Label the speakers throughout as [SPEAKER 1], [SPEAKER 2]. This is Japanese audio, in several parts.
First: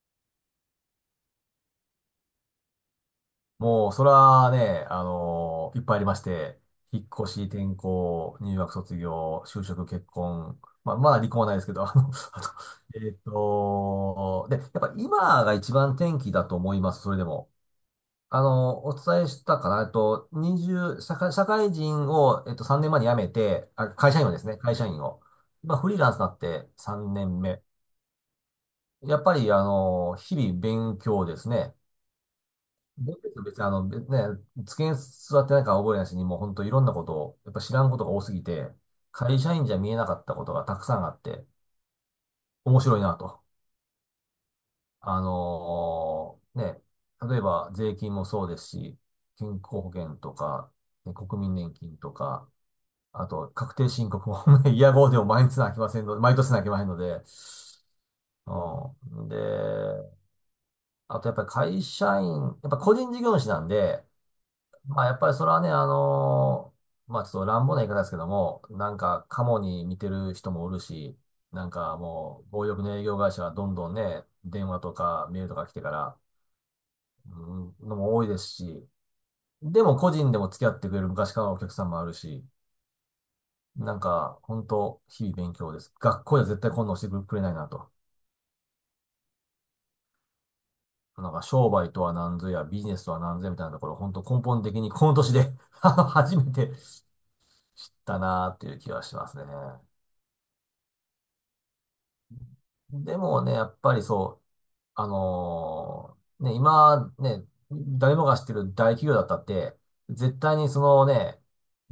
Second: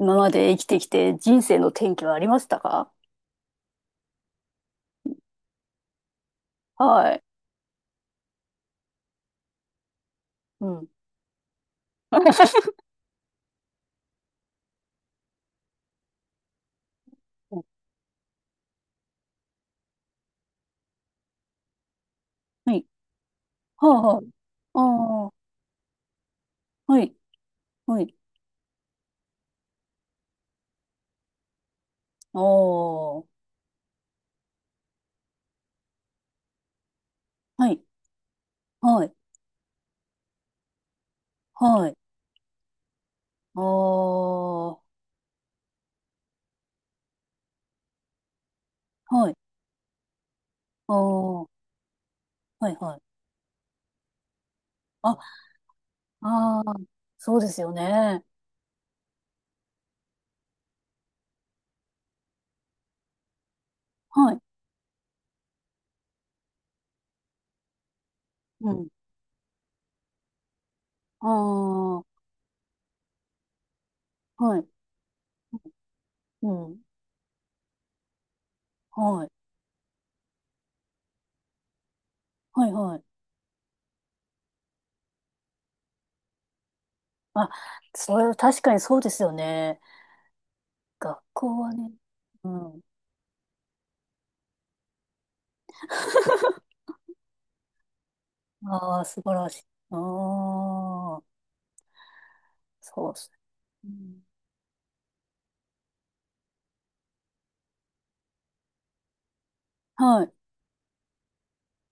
[SPEAKER 1] 今まで生きてきて人生の転機はありましたか？
[SPEAKER 2] もう、それはね、いっぱいありまして、引っ
[SPEAKER 1] はい。
[SPEAKER 2] 越し、転校、入学、卒業、就職、結婚、
[SPEAKER 1] うん。
[SPEAKER 2] まあ、まだ離婚はないですけど、あの、あと、で、やっぱ今が一番転機だと思います、それでも。あの、お伝えしたかな、20、社会人を、
[SPEAKER 1] は
[SPEAKER 2] 3
[SPEAKER 1] い。
[SPEAKER 2] 年前に辞めて、
[SPEAKER 1] は
[SPEAKER 2] あ、
[SPEAKER 1] あ、
[SPEAKER 2] 会社
[SPEAKER 1] は
[SPEAKER 2] 員をですね、会
[SPEAKER 1] あ。
[SPEAKER 2] 社員を。
[SPEAKER 1] ああ、
[SPEAKER 2] まあフリーランスになって
[SPEAKER 1] は
[SPEAKER 2] 3
[SPEAKER 1] い。
[SPEAKER 2] 年目。
[SPEAKER 1] はい。
[SPEAKER 2] やっぱり、あの、日々勉強ですね。
[SPEAKER 1] ああ、
[SPEAKER 2] 別
[SPEAKER 1] は
[SPEAKER 2] に、別にあの、別ね、机に座ってないから覚えないしに、もう本当いろんなことを、やっぱ知
[SPEAKER 1] い。
[SPEAKER 2] らんことが多すぎて、
[SPEAKER 1] はい。
[SPEAKER 2] 会社員じゃ見えなかったことがたくさんあって、
[SPEAKER 1] はい。
[SPEAKER 2] 面白いなと。
[SPEAKER 1] ああ、は
[SPEAKER 2] あのーね、例えば税金もそうですし、
[SPEAKER 1] い。
[SPEAKER 2] 健康保険とか、
[SPEAKER 1] ああ、
[SPEAKER 2] ね国
[SPEAKER 1] は
[SPEAKER 2] 民年金とか、
[SPEAKER 1] い。はい。
[SPEAKER 2] あと確定申告も ね、イヤゴーで
[SPEAKER 1] あ、
[SPEAKER 2] も毎日なきませんので、毎年
[SPEAKER 1] あ
[SPEAKER 2] なき
[SPEAKER 1] あ、
[SPEAKER 2] ませんので、
[SPEAKER 1] そうですよね。
[SPEAKER 2] うん。で、あとやっぱり会社員、やっぱ個人事業主なんで、
[SPEAKER 1] はい。
[SPEAKER 2] まあ、やっぱりそれはね、まあ、ちょっと乱暴な言い方ですけども、
[SPEAKER 1] うん。
[SPEAKER 2] なんか、カモに似てる人もおるし、
[SPEAKER 1] あ
[SPEAKER 2] なんか
[SPEAKER 1] あ、
[SPEAKER 2] もう、暴力の営業会社はどんどんね、
[SPEAKER 1] はい。
[SPEAKER 2] 電話とかメールとか来てから、
[SPEAKER 1] うん。
[SPEAKER 2] うん、のも多いですし、
[SPEAKER 1] はい。
[SPEAKER 2] でも個人でも付き合ってくれる昔からのお客さんもあるし、
[SPEAKER 1] はい。はい。
[SPEAKER 2] なんか、本当日々勉強です。学校では絶対こんなのしてくれ
[SPEAKER 1] あ、
[SPEAKER 2] ないなと。
[SPEAKER 1] それは確かにそうですよね。学
[SPEAKER 2] なんか、
[SPEAKER 1] 校
[SPEAKER 2] 商
[SPEAKER 1] はね。
[SPEAKER 2] 売とは何
[SPEAKER 1] う
[SPEAKER 2] ぞや、ビ
[SPEAKER 1] ん。
[SPEAKER 2] ジネスとは何ぞやみたいなところ、本当根本的にこの年で 初め て知ったなーっていう気
[SPEAKER 1] あ
[SPEAKER 2] が
[SPEAKER 1] あ、
[SPEAKER 2] し
[SPEAKER 1] 素
[SPEAKER 2] ます
[SPEAKER 1] 晴
[SPEAKER 2] ね。
[SPEAKER 1] らしい。ああ、そう
[SPEAKER 2] で
[SPEAKER 1] ですね。
[SPEAKER 2] もね、やっ
[SPEAKER 1] う
[SPEAKER 2] ぱり
[SPEAKER 1] ん、ね。
[SPEAKER 2] そう、今、ね、誰もが知ってる大企業だったって、
[SPEAKER 1] はい。
[SPEAKER 2] 絶対にそのね、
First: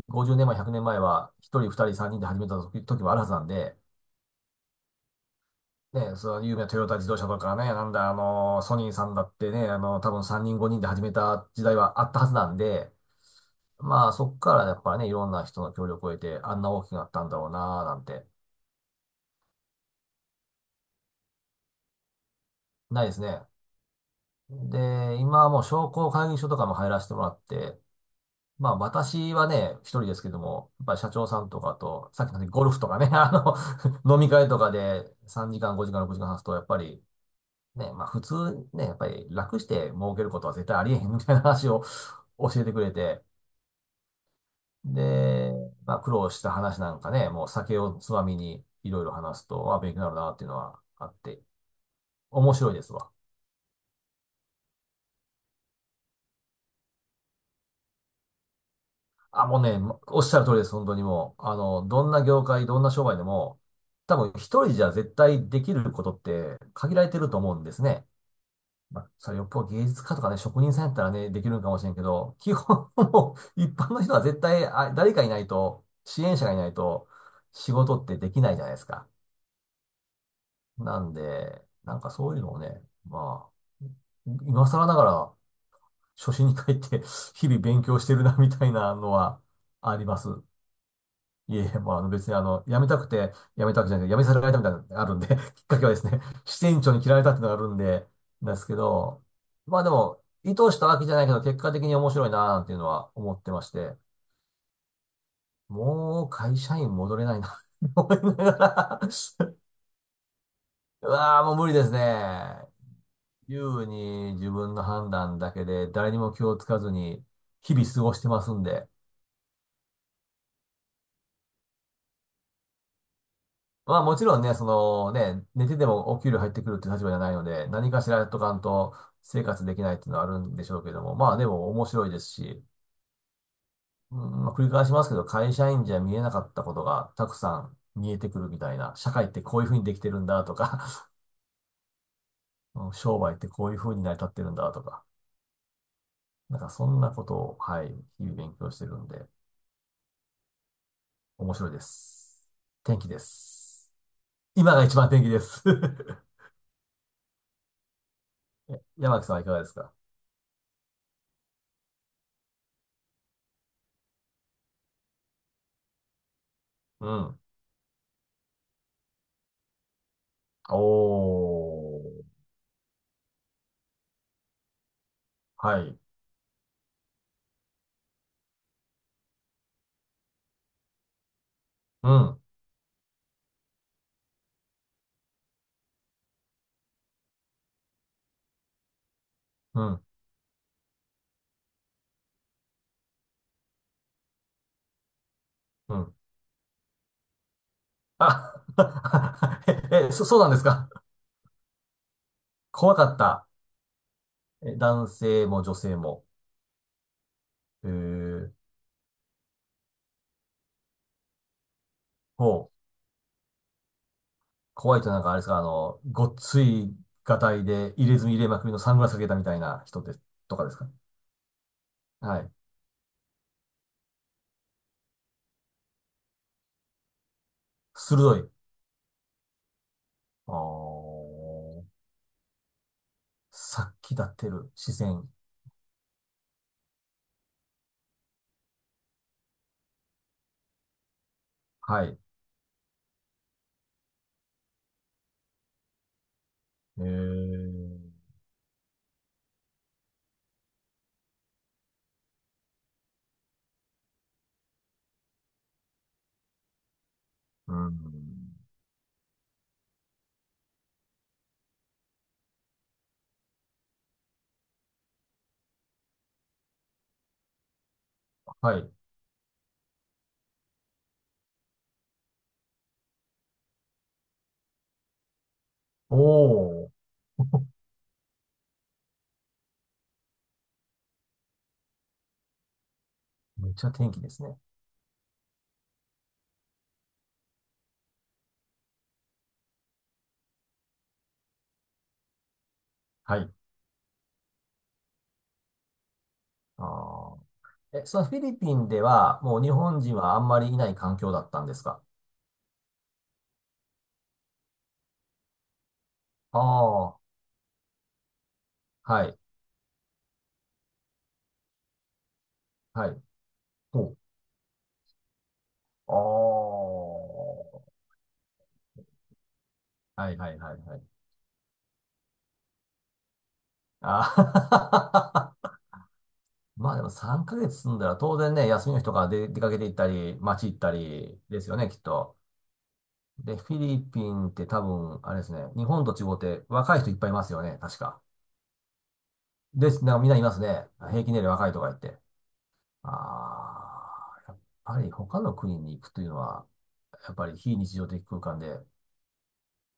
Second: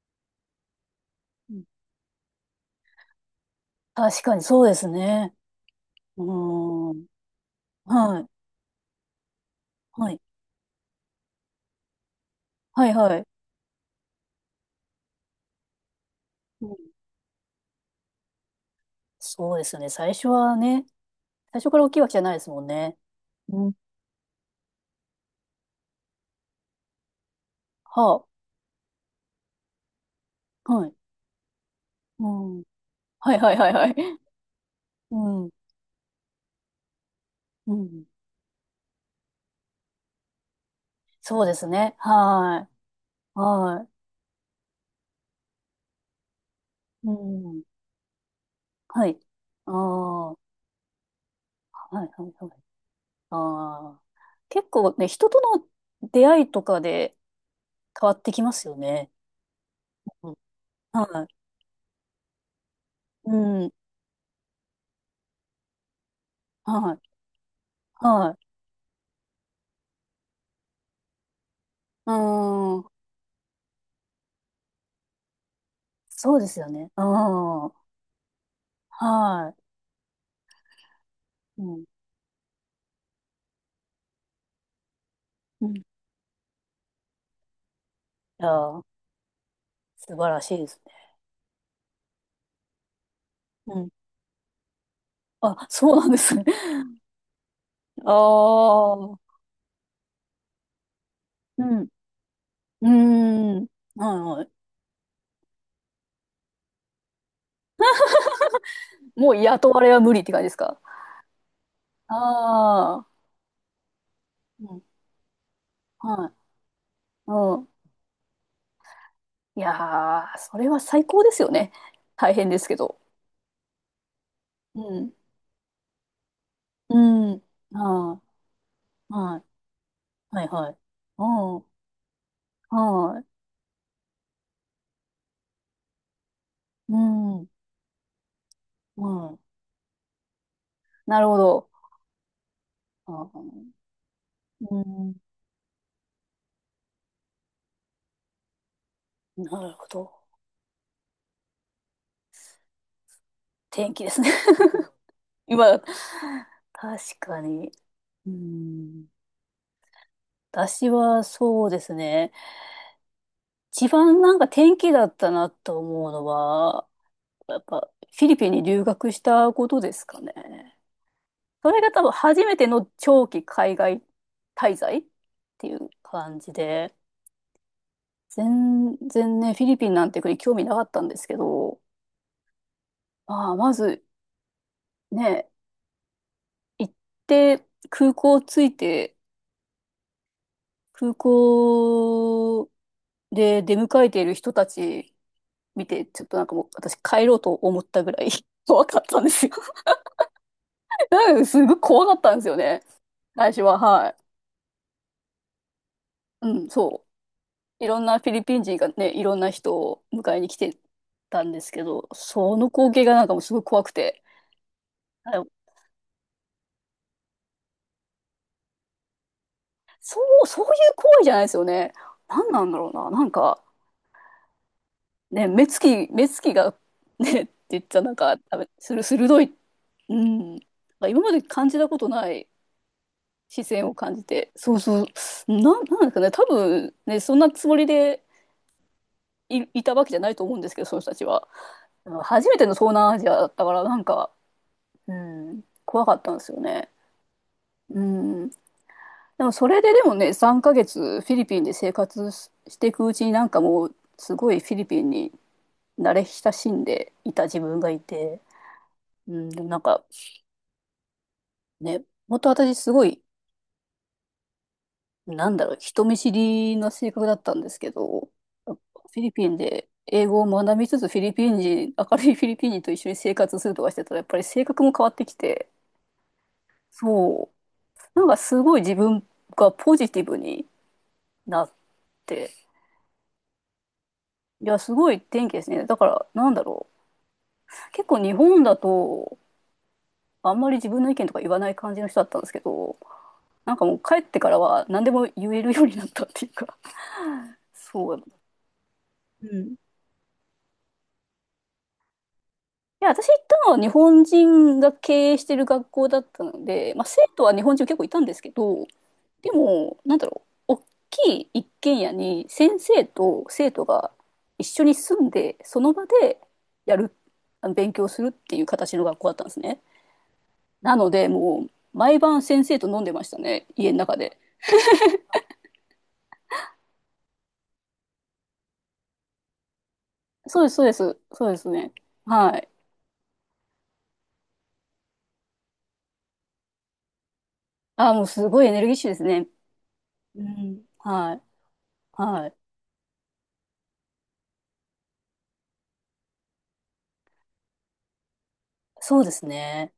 [SPEAKER 2] 50年前、100年前は、
[SPEAKER 1] う
[SPEAKER 2] 1
[SPEAKER 1] ん。
[SPEAKER 2] 人、2人、3人で始めた時もあるはずなんで、
[SPEAKER 1] 確かにそうですね。
[SPEAKER 2] ね、
[SPEAKER 1] う
[SPEAKER 2] その有名なトヨ
[SPEAKER 1] ー
[SPEAKER 2] タ
[SPEAKER 1] ん。
[SPEAKER 2] 自動車とかね、なんだ、
[SPEAKER 1] はい。
[SPEAKER 2] ソニーさんだってね、あの
[SPEAKER 1] は
[SPEAKER 2] 多
[SPEAKER 1] い。
[SPEAKER 2] 分3人、5人で始めた時代はあったはずなん
[SPEAKER 1] は
[SPEAKER 2] で、
[SPEAKER 1] い、はい。
[SPEAKER 2] まあ、そっからやっぱね、いろんな人の協力を得て、あん
[SPEAKER 1] う
[SPEAKER 2] な
[SPEAKER 1] ん。
[SPEAKER 2] 大きくなったんだろうな、なんて、
[SPEAKER 1] そうですね。最初はね、最初から大きいわけじゃないですもんね。
[SPEAKER 2] ないですね。
[SPEAKER 1] うん。
[SPEAKER 2] で、今はもう商工会議所とかも入らせてもらって、
[SPEAKER 1] は
[SPEAKER 2] まあ私はね、一人ですけども、
[SPEAKER 1] あ。
[SPEAKER 2] やっ
[SPEAKER 1] はい。
[SPEAKER 2] ぱり社長さんとかと、さ
[SPEAKER 1] う
[SPEAKER 2] っきのね
[SPEAKER 1] ん。
[SPEAKER 2] ゴルフとかね、あ
[SPEAKER 1] はい、はい、はい、はい。
[SPEAKER 2] の、飲み会とかで
[SPEAKER 1] うん。
[SPEAKER 2] 3時間、5時間、6時間話すと、やっぱり
[SPEAKER 1] う
[SPEAKER 2] ね、
[SPEAKER 1] ん。
[SPEAKER 2] まあ普通ね、やっぱり楽して儲けることは絶対ありえへんみたい
[SPEAKER 1] そ
[SPEAKER 2] な
[SPEAKER 1] うです
[SPEAKER 2] 話を
[SPEAKER 1] ね。
[SPEAKER 2] 教え
[SPEAKER 1] は
[SPEAKER 2] てくれて、
[SPEAKER 1] い。は
[SPEAKER 2] で、まあ苦労した話なん
[SPEAKER 1] い。
[SPEAKER 2] か
[SPEAKER 1] う
[SPEAKER 2] ね、もう
[SPEAKER 1] ん。
[SPEAKER 2] 酒をつまみにいろい
[SPEAKER 1] は
[SPEAKER 2] ろ
[SPEAKER 1] い。
[SPEAKER 2] 話す
[SPEAKER 1] あ
[SPEAKER 2] と、あ、勉強になる
[SPEAKER 1] あ。
[SPEAKER 2] なっ
[SPEAKER 1] は
[SPEAKER 2] ていうのはあって、
[SPEAKER 1] い、はい、はい。
[SPEAKER 2] 面白いですわ。
[SPEAKER 1] ああ。結構ね、人との出会いとかで、変わってきますよね。
[SPEAKER 2] あ、もうね、おっ
[SPEAKER 1] う
[SPEAKER 2] し
[SPEAKER 1] ん、
[SPEAKER 2] ゃる通りです、本当に
[SPEAKER 1] はい。
[SPEAKER 2] もう。あの、どんな業界、どんな商売でも、
[SPEAKER 1] うん。
[SPEAKER 2] 多分一人じゃ絶対できることって
[SPEAKER 1] は
[SPEAKER 2] 限
[SPEAKER 1] い。
[SPEAKER 2] られてると思うんですね。
[SPEAKER 1] はい。
[SPEAKER 2] まあ、それよっぽど芸術家とかね、職人さんやったらね、できるのかもしれんけ
[SPEAKER 1] う
[SPEAKER 2] ど、基
[SPEAKER 1] ん。
[SPEAKER 2] 本もう一般の人は絶対、あ、誰かいないと、支
[SPEAKER 1] そ
[SPEAKER 2] 援
[SPEAKER 1] う
[SPEAKER 2] 者
[SPEAKER 1] で
[SPEAKER 2] がい
[SPEAKER 1] す
[SPEAKER 2] な
[SPEAKER 1] よ
[SPEAKER 2] い
[SPEAKER 1] ね。う
[SPEAKER 2] と、仕
[SPEAKER 1] ん。
[SPEAKER 2] 事ってできないじゃないですか。
[SPEAKER 1] は
[SPEAKER 2] なん
[SPEAKER 1] い。
[SPEAKER 2] で、
[SPEAKER 1] うん。
[SPEAKER 2] なんかそういうのをね、まあ、今更ながら
[SPEAKER 1] うん。い
[SPEAKER 2] 初心に帰って日々勉強してるな、
[SPEAKER 1] や
[SPEAKER 2] みたい
[SPEAKER 1] ー、
[SPEAKER 2] なのはあり
[SPEAKER 1] 素
[SPEAKER 2] ます。
[SPEAKER 1] 晴らしいですね。
[SPEAKER 2] いえ、もうあの別にあの、辞めたくて辞め
[SPEAKER 1] う
[SPEAKER 2] たわけ
[SPEAKER 1] ん。
[SPEAKER 2] じゃなくて、辞めさせられたみたいなのがあるんで きっ
[SPEAKER 1] あ、
[SPEAKER 2] かけは
[SPEAKER 1] そう
[SPEAKER 2] で
[SPEAKER 1] な
[SPEAKER 2] す
[SPEAKER 1] んで
[SPEAKER 2] ね、
[SPEAKER 1] す ね。
[SPEAKER 2] 支店 長に嫌われたっていうのがあるんで、
[SPEAKER 1] あ
[SPEAKER 2] なんですけど、
[SPEAKER 1] あ。
[SPEAKER 2] まあでも、意図したわけじゃないけど、結
[SPEAKER 1] う
[SPEAKER 2] 果的
[SPEAKER 1] ん。
[SPEAKER 2] に面白いなーっていうのは思って
[SPEAKER 1] う
[SPEAKER 2] ま
[SPEAKER 1] ん。
[SPEAKER 2] して、
[SPEAKER 1] はいはい。
[SPEAKER 2] もう会社員戻れないな 思いながら
[SPEAKER 1] もう 雇われは無理って感じですか？
[SPEAKER 2] うわーもう無理ですね。
[SPEAKER 1] ああ。
[SPEAKER 2] 自由に自
[SPEAKER 1] う
[SPEAKER 2] 分
[SPEAKER 1] ん。
[SPEAKER 2] の判断だけで、誰に
[SPEAKER 1] は
[SPEAKER 2] も
[SPEAKER 1] い。
[SPEAKER 2] 気をつかずに、
[SPEAKER 1] うん。
[SPEAKER 2] 日々過ごしてますんで、
[SPEAKER 1] いやー、それは最高ですよね。大変ですけど。
[SPEAKER 2] まあもちろんね、そ
[SPEAKER 1] うん。
[SPEAKER 2] のね、寝ててもお給料入ってくるっていう
[SPEAKER 1] う
[SPEAKER 2] 立場じゃな
[SPEAKER 1] ん。
[SPEAKER 2] いので、何かしら
[SPEAKER 1] は
[SPEAKER 2] やっとかんと
[SPEAKER 1] い。はい。
[SPEAKER 2] 生活できないっていうのはある
[SPEAKER 1] はい
[SPEAKER 2] んでし
[SPEAKER 1] はい。
[SPEAKER 2] ょうけども、まあで
[SPEAKER 1] う
[SPEAKER 2] も
[SPEAKER 1] ん。
[SPEAKER 2] 面白いですし、
[SPEAKER 1] はい。
[SPEAKER 2] うん、まあ繰り返しますけど、会社員じゃ見えなかったこと
[SPEAKER 1] う
[SPEAKER 2] がたく
[SPEAKER 1] ん。う
[SPEAKER 2] さん見えてくるみたいな、社会っ
[SPEAKER 1] ん。
[SPEAKER 2] てこういうふうにできてるんだとか、
[SPEAKER 1] なるほど。
[SPEAKER 2] うん、
[SPEAKER 1] あ
[SPEAKER 2] 商売ってこ
[SPEAKER 1] ー、
[SPEAKER 2] ういうふうに成り立ってるんだ
[SPEAKER 1] う
[SPEAKER 2] とか、
[SPEAKER 1] ん。
[SPEAKER 2] なんかそんなことを、はい、日々勉強してるんで、
[SPEAKER 1] なるほど。
[SPEAKER 2] 面白いです。天気で
[SPEAKER 1] 天
[SPEAKER 2] す。
[SPEAKER 1] 気ですね。
[SPEAKER 2] 今が 一番天気です。
[SPEAKER 1] 今、確かに。うん。
[SPEAKER 2] 山木さんはいかがですか？
[SPEAKER 1] 私はそうですね。一番なんか天気だったなと思うのは、
[SPEAKER 2] うん。
[SPEAKER 1] やっぱフィリピンに留学したことですかね。
[SPEAKER 2] お
[SPEAKER 1] それが多分
[SPEAKER 2] ー。
[SPEAKER 1] 初めての長期海外滞在ってい
[SPEAKER 2] は
[SPEAKER 1] う
[SPEAKER 2] い。
[SPEAKER 1] 感じで、全然ね、フィリピンなんて国興味なかったんですけど、
[SPEAKER 2] うん、
[SPEAKER 1] まあ、まずね、行って、空港着いて、
[SPEAKER 2] うん、
[SPEAKER 1] 空港で出迎えている人たち見
[SPEAKER 2] う
[SPEAKER 1] て、
[SPEAKER 2] ん。
[SPEAKER 1] ちょっとなんかもう私帰ろうと思ったぐらい
[SPEAKER 2] あ、
[SPEAKER 1] 怖かったんですよ。
[SPEAKER 2] そうなんですか？
[SPEAKER 1] なんかすごい怖かったんですよね。
[SPEAKER 2] 怖かった。
[SPEAKER 1] 最初は、はい。
[SPEAKER 2] え、男性も女性も。
[SPEAKER 1] うん、そう。い
[SPEAKER 2] え
[SPEAKER 1] ろんなフィリ
[SPEAKER 2] ー、
[SPEAKER 1] ピン人がね、いろんな人を迎えに来てたんですけど、その
[SPEAKER 2] ほう。
[SPEAKER 1] 光景がなんかもうすごい怖くて。
[SPEAKER 2] 怖いとなんか
[SPEAKER 1] あ
[SPEAKER 2] あれで
[SPEAKER 1] の、
[SPEAKER 2] すか、あの、ごっついガタイで入れ墨入れまくりのサングラスかけたみたいな人で、
[SPEAKER 1] そう、
[SPEAKER 2] と
[SPEAKER 1] そう
[SPEAKER 2] か
[SPEAKER 1] いう
[SPEAKER 2] ですか？
[SPEAKER 1] 行為じゃないですよね。
[SPEAKER 2] は
[SPEAKER 1] 何
[SPEAKER 2] い。
[SPEAKER 1] なんだろうな。なんか、ね、目つきが、ね、って言ったらなんか、
[SPEAKER 2] 鋭い。
[SPEAKER 1] あする、鋭い、う
[SPEAKER 2] あ
[SPEAKER 1] ん。今まで感じ
[SPEAKER 2] ー。
[SPEAKER 1] たことない視線
[SPEAKER 2] 殺
[SPEAKER 1] を
[SPEAKER 2] 気
[SPEAKER 1] 感
[SPEAKER 2] 立
[SPEAKER 1] じ
[SPEAKER 2] って
[SPEAKER 1] て、
[SPEAKER 2] る
[SPEAKER 1] そう
[SPEAKER 2] 視
[SPEAKER 1] そう、
[SPEAKER 2] 線。
[SPEAKER 1] なんですかね、多分ね、そんなつもりでいたわけじゃないと思うんですけど、その人たちは。
[SPEAKER 2] はい。
[SPEAKER 1] 初めての東南アジアだったから、なんか、うん、怖かったんですよね。
[SPEAKER 2] えー、
[SPEAKER 1] うん。でもそれででもね、3ヶ月フィリピンで生活していくうちになんかもう、すごいフィリピンに慣れ親しんでいた自
[SPEAKER 2] う
[SPEAKER 1] 分がいて、
[SPEAKER 2] ん。
[SPEAKER 1] うん、でもなんか、ね、もっと私すごい、なんだろう、人見知りな性格だったんですけど、
[SPEAKER 2] は
[SPEAKER 1] フ
[SPEAKER 2] い。
[SPEAKER 1] ィリピンで英語を学びつつ、フィリピン人、明るいフィリピン人と一緒に生活するとかしてたら、やっぱり性格も変わってきて、
[SPEAKER 2] おー。
[SPEAKER 1] そう、なんかすごい自分がポジティブになって、
[SPEAKER 2] めっちゃ天気ですね。
[SPEAKER 1] いや、すごい天気ですね。だから、なんだろう、結構日本だと、あんまり自分の意見とか言わない感じの人だったんですけど、
[SPEAKER 2] はい。
[SPEAKER 1] なんかもう帰ってからは何でも言えるようになったっていうか、
[SPEAKER 2] ああ。え、
[SPEAKER 1] そう。
[SPEAKER 2] そ
[SPEAKER 1] い
[SPEAKER 2] のフィリピンでは、
[SPEAKER 1] う
[SPEAKER 2] もう日
[SPEAKER 1] ん。
[SPEAKER 2] 本人はあんまりいない環境だったんですか？
[SPEAKER 1] や、私行ったのは日本人が経営してる学校だった
[SPEAKER 2] あ
[SPEAKER 1] ので、まあ、生
[SPEAKER 2] あ、
[SPEAKER 1] 徒は日本人結構いたんですけど、
[SPEAKER 2] はい、
[SPEAKER 1] でも、なんだろう、大きい一軒家に先生
[SPEAKER 2] はい。
[SPEAKER 1] と生徒
[SPEAKER 2] ほ
[SPEAKER 1] が
[SPEAKER 2] う。
[SPEAKER 1] 一緒に住んで、その場
[SPEAKER 2] あ
[SPEAKER 1] でやる、あの
[SPEAKER 2] あ。
[SPEAKER 1] 勉強するっていう形の学校だったんですね。
[SPEAKER 2] はい、はい、はい、
[SPEAKER 1] な
[SPEAKER 2] は
[SPEAKER 1] の
[SPEAKER 2] い。
[SPEAKER 1] で、もう、毎晩先生と飲んでましたね、家の中で。
[SPEAKER 2] ああ。 まあでも3ヶ月住んだら当然ね、休みの日とかで出かけて行ったり、
[SPEAKER 1] そう
[SPEAKER 2] 街
[SPEAKER 1] です、
[SPEAKER 2] 行っ
[SPEAKER 1] そう
[SPEAKER 2] た
[SPEAKER 1] です、
[SPEAKER 2] り
[SPEAKER 1] そうで
[SPEAKER 2] で
[SPEAKER 1] す
[SPEAKER 2] すよね、
[SPEAKER 1] ね。
[SPEAKER 2] きっと。
[SPEAKER 1] はい。
[SPEAKER 2] で、フィリピンって多分、あれですね、日本と違って若い人いっぱいいますよね、確
[SPEAKER 1] ああ、
[SPEAKER 2] か。
[SPEAKER 1] もうすごいエネルギッシュですね。
[SPEAKER 2] です、なんかみんない
[SPEAKER 1] う
[SPEAKER 2] ます
[SPEAKER 1] ん。
[SPEAKER 2] ね。平
[SPEAKER 1] は
[SPEAKER 2] 均
[SPEAKER 1] い。
[SPEAKER 2] 年齢若いとか言って。
[SPEAKER 1] はい。
[SPEAKER 2] ああ、やっぱり他の国に行くというのは、やっぱり非日常的空間で、
[SPEAKER 1] そうですね。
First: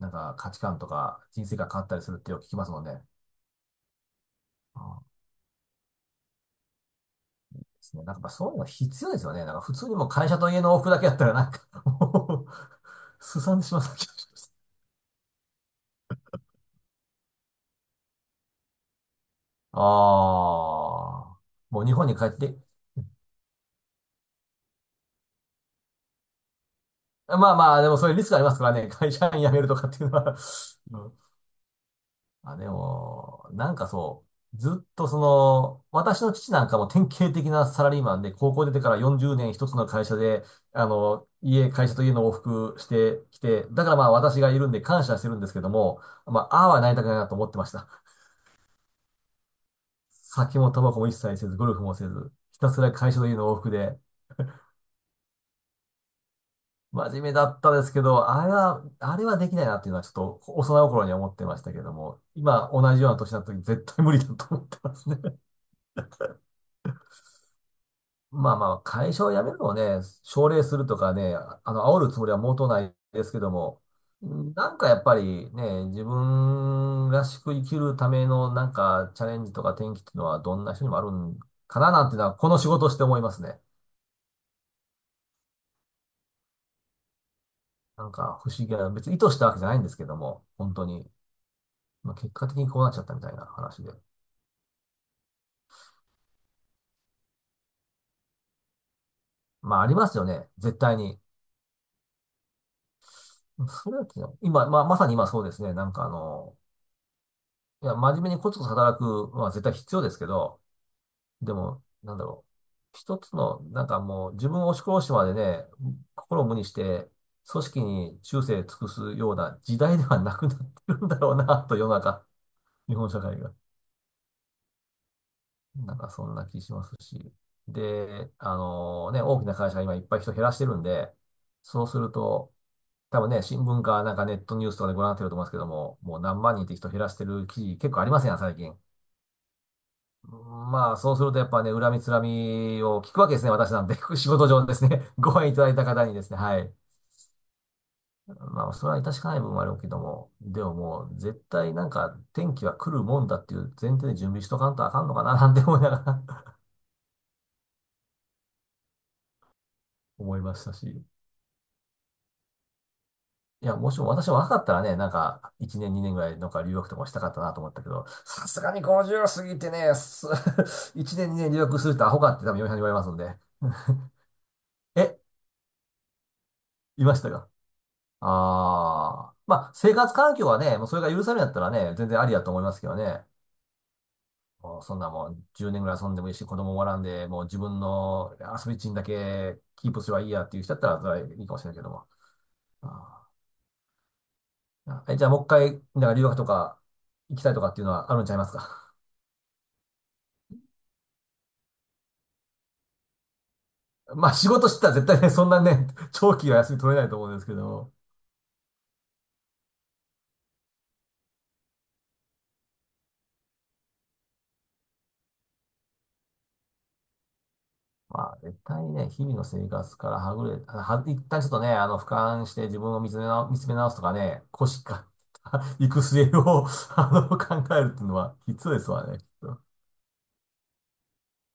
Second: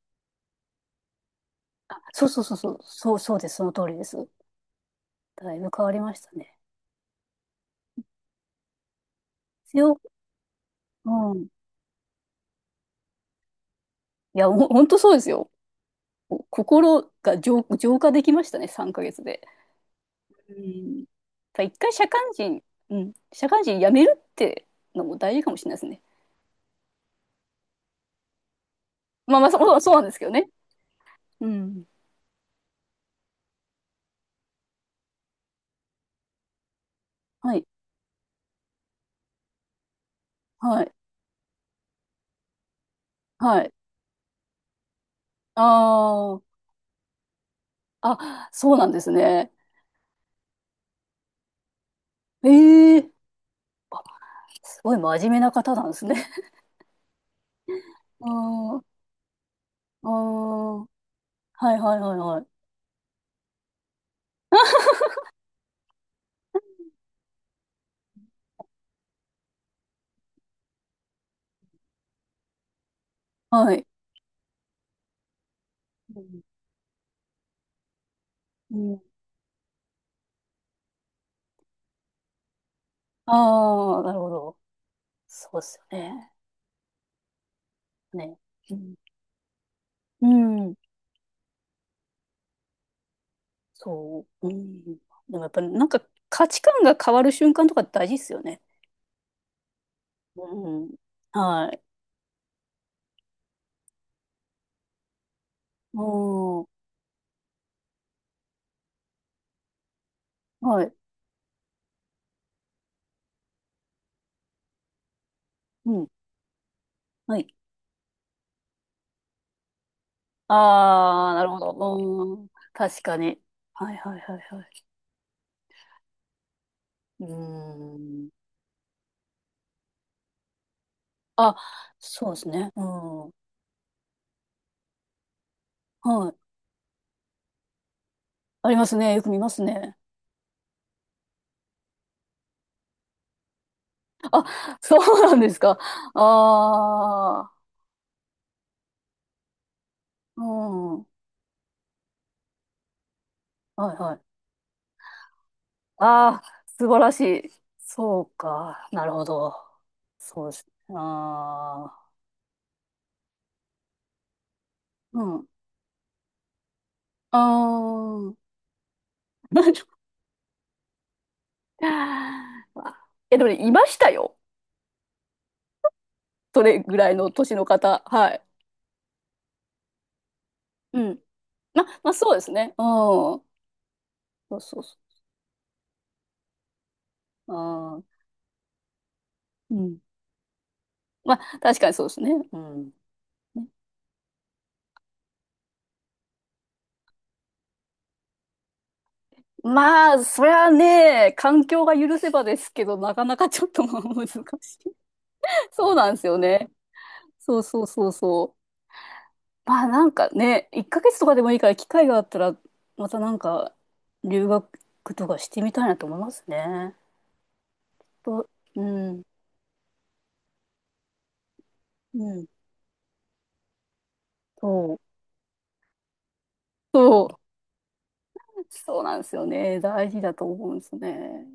[SPEAKER 2] なんか価値観とか人生が変わったりするっ
[SPEAKER 1] そう
[SPEAKER 2] てよ
[SPEAKER 1] そう
[SPEAKER 2] く聞
[SPEAKER 1] そう
[SPEAKER 2] きま
[SPEAKER 1] そ
[SPEAKER 2] す
[SPEAKER 1] う。
[SPEAKER 2] もんね。
[SPEAKER 1] そうそうです。その通りです。
[SPEAKER 2] あーで
[SPEAKER 1] だいぶ変わりましたね。
[SPEAKER 2] すね。なんかやっぱそういうのが必要ですよね。なんか普通に
[SPEAKER 1] 強、
[SPEAKER 2] もう会社と家の往復だけやったら
[SPEAKER 1] うん。い
[SPEAKER 2] なんか、もう、すさんでしまった気がしま
[SPEAKER 1] や、
[SPEAKER 2] す。
[SPEAKER 1] ほんとそうですよ。心が浄化できましたね。3ヶ月で。
[SPEAKER 2] あ
[SPEAKER 1] うん。やっ
[SPEAKER 2] あ、
[SPEAKER 1] ぱ一
[SPEAKER 2] もう
[SPEAKER 1] 回
[SPEAKER 2] 日本
[SPEAKER 1] 社
[SPEAKER 2] に
[SPEAKER 1] 会
[SPEAKER 2] 帰って、
[SPEAKER 1] 人、うん。社会人辞めるってのも大事かもしれないですね。
[SPEAKER 2] まあまあ、でもそういうリスクありますからね。会社
[SPEAKER 1] まあ
[SPEAKER 2] 員
[SPEAKER 1] まあ、
[SPEAKER 2] 辞める
[SPEAKER 1] そ
[SPEAKER 2] と
[SPEAKER 1] う、
[SPEAKER 2] かっ
[SPEAKER 1] そうな
[SPEAKER 2] て
[SPEAKER 1] ん
[SPEAKER 2] いう
[SPEAKER 1] です
[SPEAKER 2] の
[SPEAKER 1] けど
[SPEAKER 2] は、
[SPEAKER 1] ね。
[SPEAKER 2] うん。
[SPEAKER 1] うん。
[SPEAKER 2] あ、でも、なんかそう、ずっとその、私の父なんかも典型的
[SPEAKER 1] はい。
[SPEAKER 2] なサラリーマンで、高校出てから40年一つの会社で、
[SPEAKER 1] は
[SPEAKER 2] あ
[SPEAKER 1] い。
[SPEAKER 2] の、家、会社と家の往復してき
[SPEAKER 1] は
[SPEAKER 2] て、
[SPEAKER 1] い。
[SPEAKER 2] だからまあ私がいるんで感謝してるんですけ
[SPEAKER 1] あ
[SPEAKER 2] ども、ま
[SPEAKER 1] ー、
[SPEAKER 2] あ、ああはなりたくないなと思ってました。
[SPEAKER 1] あ、そうなんですね。
[SPEAKER 2] 酒もタバコも一切せず、ゴルフもせず、
[SPEAKER 1] え
[SPEAKER 2] ひたすら
[SPEAKER 1] え、
[SPEAKER 2] 会社と家の往復で、
[SPEAKER 1] すごい真面目な方なんですね。
[SPEAKER 2] 真面目だったです けど、あれ
[SPEAKER 1] うん。
[SPEAKER 2] は、あれはできないなっていうのは
[SPEAKER 1] あ
[SPEAKER 2] ちょっと
[SPEAKER 1] あ、は
[SPEAKER 2] 幼い頃には思ってました
[SPEAKER 1] い
[SPEAKER 2] けど
[SPEAKER 1] はいはい
[SPEAKER 2] も、
[SPEAKER 1] はい。
[SPEAKER 2] 今同じような年になった時絶対無理だと思ってますね。まあまあ、会社を辞めるのをね、奨励するとかね、あの、煽るつもりは毛頭ないですけど
[SPEAKER 1] は
[SPEAKER 2] も、
[SPEAKER 1] い。
[SPEAKER 2] うん。なんかやっぱりね、自
[SPEAKER 1] うん。
[SPEAKER 2] 分らしく生きるためのなん
[SPEAKER 1] うん、
[SPEAKER 2] かチャレンジとか転機っていうのはどんな人にもあるんかななんていうのは、この仕事をして思いますね。
[SPEAKER 1] ああ、なるほど。そうですよね。
[SPEAKER 2] なん
[SPEAKER 1] ね。
[SPEAKER 2] か不思議
[SPEAKER 1] う
[SPEAKER 2] な、
[SPEAKER 1] ん。
[SPEAKER 2] 別に意図したわけじゃないんですけど
[SPEAKER 1] う
[SPEAKER 2] も、
[SPEAKER 1] ん、
[SPEAKER 2] 本当に。まあ、結果的にこうなっちゃったみたいな話で。
[SPEAKER 1] そう。うん。でもやっぱりなんか価値観が変わる瞬間とか大事ですよね。
[SPEAKER 2] まあありますよ
[SPEAKER 1] う
[SPEAKER 2] ね、絶
[SPEAKER 1] ん。
[SPEAKER 2] 対に。
[SPEAKER 1] はい。
[SPEAKER 2] それは昨日今、まあまさに今そうですね、なんかあの、
[SPEAKER 1] うん。
[SPEAKER 2] いや、真面目にコツコツ働くのは絶対必要ですけど、
[SPEAKER 1] はい。
[SPEAKER 2] でも、なんだろう。一つの、なんかもう自分を押し殺してまでね、
[SPEAKER 1] うん。
[SPEAKER 2] 心を無にして、
[SPEAKER 1] はい。
[SPEAKER 2] 組織に忠誠尽くすような時代ではなくなってるんだ
[SPEAKER 1] あ
[SPEAKER 2] ろ
[SPEAKER 1] あ、
[SPEAKER 2] う
[SPEAKER 1] なるほ
[SPEAKER 2] な、と世の中、
[SPEAKER 1] ど。うん。
[SPEAKER 2] 日
[SPEAKER 1] 確
[SPEAKER 2] 本
[SPEAKER 1] か
[SPEAKER 2] 社会
[SPEAKER 1] に。
[SPEAKER 2] が。
[SPEAKER 1] はいはいはいはい。
[SPEAKER 2] なんかそんな気しますし。
[SPEAKER 1] うん。
[SPEAKER 2] で、あのね、大きな会社が今いっぱい人減らしてるんで、
[SPEAKER 1] あ、
[SPEAKER 2] そうする
[SPEAKER 1] そうです
[SPEAKER 2] と、
[SPEAKER 1] ね。う
[SPEAKER 2] 多
[SPEAKER 1] ん。は
[SPEAKER 2] 分ね、新聞かなんかネットニュースとかでご覧になってると思いますけども、もう何
[SPEAKER 1] い。
[SPEAKER 2] 万人って人減らしてる記事結構ありませんよ、最
[SPEAKER 1] あ
[SPEAKER 2] 近。
[SPEAKER 1] りますね。よく見ますね。
[SPEAKER 2] まあ、そうするとやっぱね、恨みつらみを聞くわけですね、私なんで。仕事上で す
[SPEAKER 1] そ
[SPEAKER 2] ね、
[SPEAKER 1] う
[SPEAKER 2] ご
[SPEAKER 1] なん
[SPEAKER 2] 飯
[SPEAKER 1] で
[SPEAKER 2] い
[SPEAKER 1] す
[SPEAKER 2] ただい
[SPEAKER 1] か。
[SPEAKER 2] た方
[SPEAKER 1] あ
[SPEAKER 2] にですね、はい。
[SPEAKER 1] あ、
[SPEAKER 2] まあ、それは致し方ない部分もあるけども、
[SPEAKER 1] う
[SPEAKER 2] でも
[SPEAKER 1] ん。
[SPEAKER 2] も
[SPEAKER 1] は
[SPEAKER 2] う、絶対なんか、天気は来るもんだっていう
[SPEAKER 1] い
[SPEAKER 2] 前提
[SPEAKER 1] は
[SPEAKER 2] で
[SPEAKER 1] い。
[SPEAKER 2] 準備しとかんとあかんのかな、なんて思いなが
[SPEAKER 1] あ
[SPEAKER 2] ら
[SPEAKER 1] あ、素晴らしい。そうか。なるほど。
[SPEAKER 2] 思い
[SPEAKER 1] そう
[SPEAKER 2] ま
[SPEAKER 1] で
[SPEAKER 2] し
[SPEAKER 1] す。
[SPEAKER 2] たし。
[SPEAKER 1] あ
[SPEAKER 2] いや、もしも私も若かったらね、なん
[SPEAKER 1] あ、うん。
[SPEAKER 2] か、1年、2年ぐらい、なんか留学とかしたかった
[SPEAKER 1] あ
[SPEAKER 2] なと思ったけど、さすがに50過ぎてね、1年、2年留学するとアホかって多分
[SPEAKER 1] あ。
[SPEAKER 2] 嫁さんに言われます ので。
[SPEAKER 1] え、でもね、いましたよ。
[SPEAKER 2] え、
[SPEAKER 1] それぐ
[SPEAKER 2] い
[SPEAKER 1] ら
[SPEAKER 2] ま
[SPEAKER 1] い
[SPEAKER 2] し
[SPEAKER 1] の
[SPEAKER 2] たか？
[SPEAKER 1] 年の方。はい。
[SPEAKER 2] ああ。まあ、生活環境はね、もうそ
[SPEAKER 1] う
[SPEAKER 2] れが
[SPEAKER 1] ん。
[SPEAKER 2] 許されるんだったら
[SPEAKER 1] ま、
[SPEAKER 2] ね、全
[SPEAKER 1] まあ、
[SPEAKER 2] 然あ
[SPEAKER 1] そ
[SPEAKER 2] り
[SPEAKER 1] うで
[SPEAKER 2] だと
[SPEAKER 1] す
[SPEAKER 2] 思い
[SPEAKER 1] ね。
[SPEAKER 2] ますけどね。
[SPEAKER 1] うん。そうそ
[SPEAKER 2] も
[SPEAKER 1] う
[SPEAKER 2] うそ
[SPEAKER 1] そ
[SPEAKER 2] んなもん、10年ぐらい遊んでもいいし、子供もおらんで、もう
[SPEAKER 1] う。
[SPEAKER 2] 自分
[SPEAKER 1] ああ、
[SPEAKER 2] の遊び地にだけ
[SPEAKER 1] う
[SPEAKER 2] キー
[SPEAKER 1] ん。
[SPEAKER 2] プすればいいやっていう人だったら、それ
[SPEAKER 1] ま
[SPEAKER 2] はいいか
[SPEAKER 1] あ、
[SPEAKER 2] もしれない
[SPEAKER 1] 確
[SPEAKER 2] け
[SPEAKER 1] か
[SPEAKER 2] ど
[SPEAKER 1] にそ
[SPEAKER 2] も。
[SPEAKER 1] うですね。うん。
[SPEAKER 2] あ
[SPEAKER 1] ね。
[SPEAKER 2] ーえ、じゃあもう一回、なんか留学とか行きたいとかっていうのはあるんちゃいますか？
[SPEAKER 1] まあ、そりゃね、環境が許せばですけど、なかなかちょっとまあ 難
[SPEAKER 2] まあ、
[SPEAKER 1] しい。
[SPEAKER 2] 仕事してたら絶対ね、そんな ね、
[SPEAKER 1] そうなんです
[SPEAKER 2] 長
[SPEAKER 1] よ
[SPEAKER 2] 期は
[SPEAKER 1] ね。
[SPEAKER 2] 休み取れないと思うんですけ
[SPEAKER 1] そう
[SPEAKER 2] ど
[SPEAKER 1] そう
[SPEAKER 2] も。
[SPEAKER 1] そうそう。まあなんかね、1ヶ月とかでもいいから機会があったら、またなんか留学とかしてみたいなと思いますね。
[SPEAKER 2] まあ、
[SPEAKER 1] と、
[SPEAKER 2] 絶
[SPEAKER 1] う
[SPEAKER 2] 対にね、
[SPEAKER 1] ん、
[SPEAKER 2] 日々の生活からはぐれ、は、一旦ちょっとね、あの、俯
[SPEAKER 1] う
[SPEAKER 2] 瞰
[SPEAKER 1] ん、
[SPEAKER 2] して自分を見つめ直すとかね、腰
[SPEAKER 1] そう、
[SPEAKER 2] から 行く末を あ
[SPEAKER 1] そ
[SPEAKER 2] の、
[SPEAKER 1] う、
[SPEAKER 2] 考えるっていうのは必要です
[SPEAKER 1] そう
[SPEAKER 2] わ
[SPEAKER 1] な
[SPEAKER 2] ね、
[SPEAKER 1] ん
[SPEAKER 2] きっ
[SPEAKER 1] ですよ
[SPEAKER 2] と。
[SPEAKER 1] ね。大事だと思うんですね。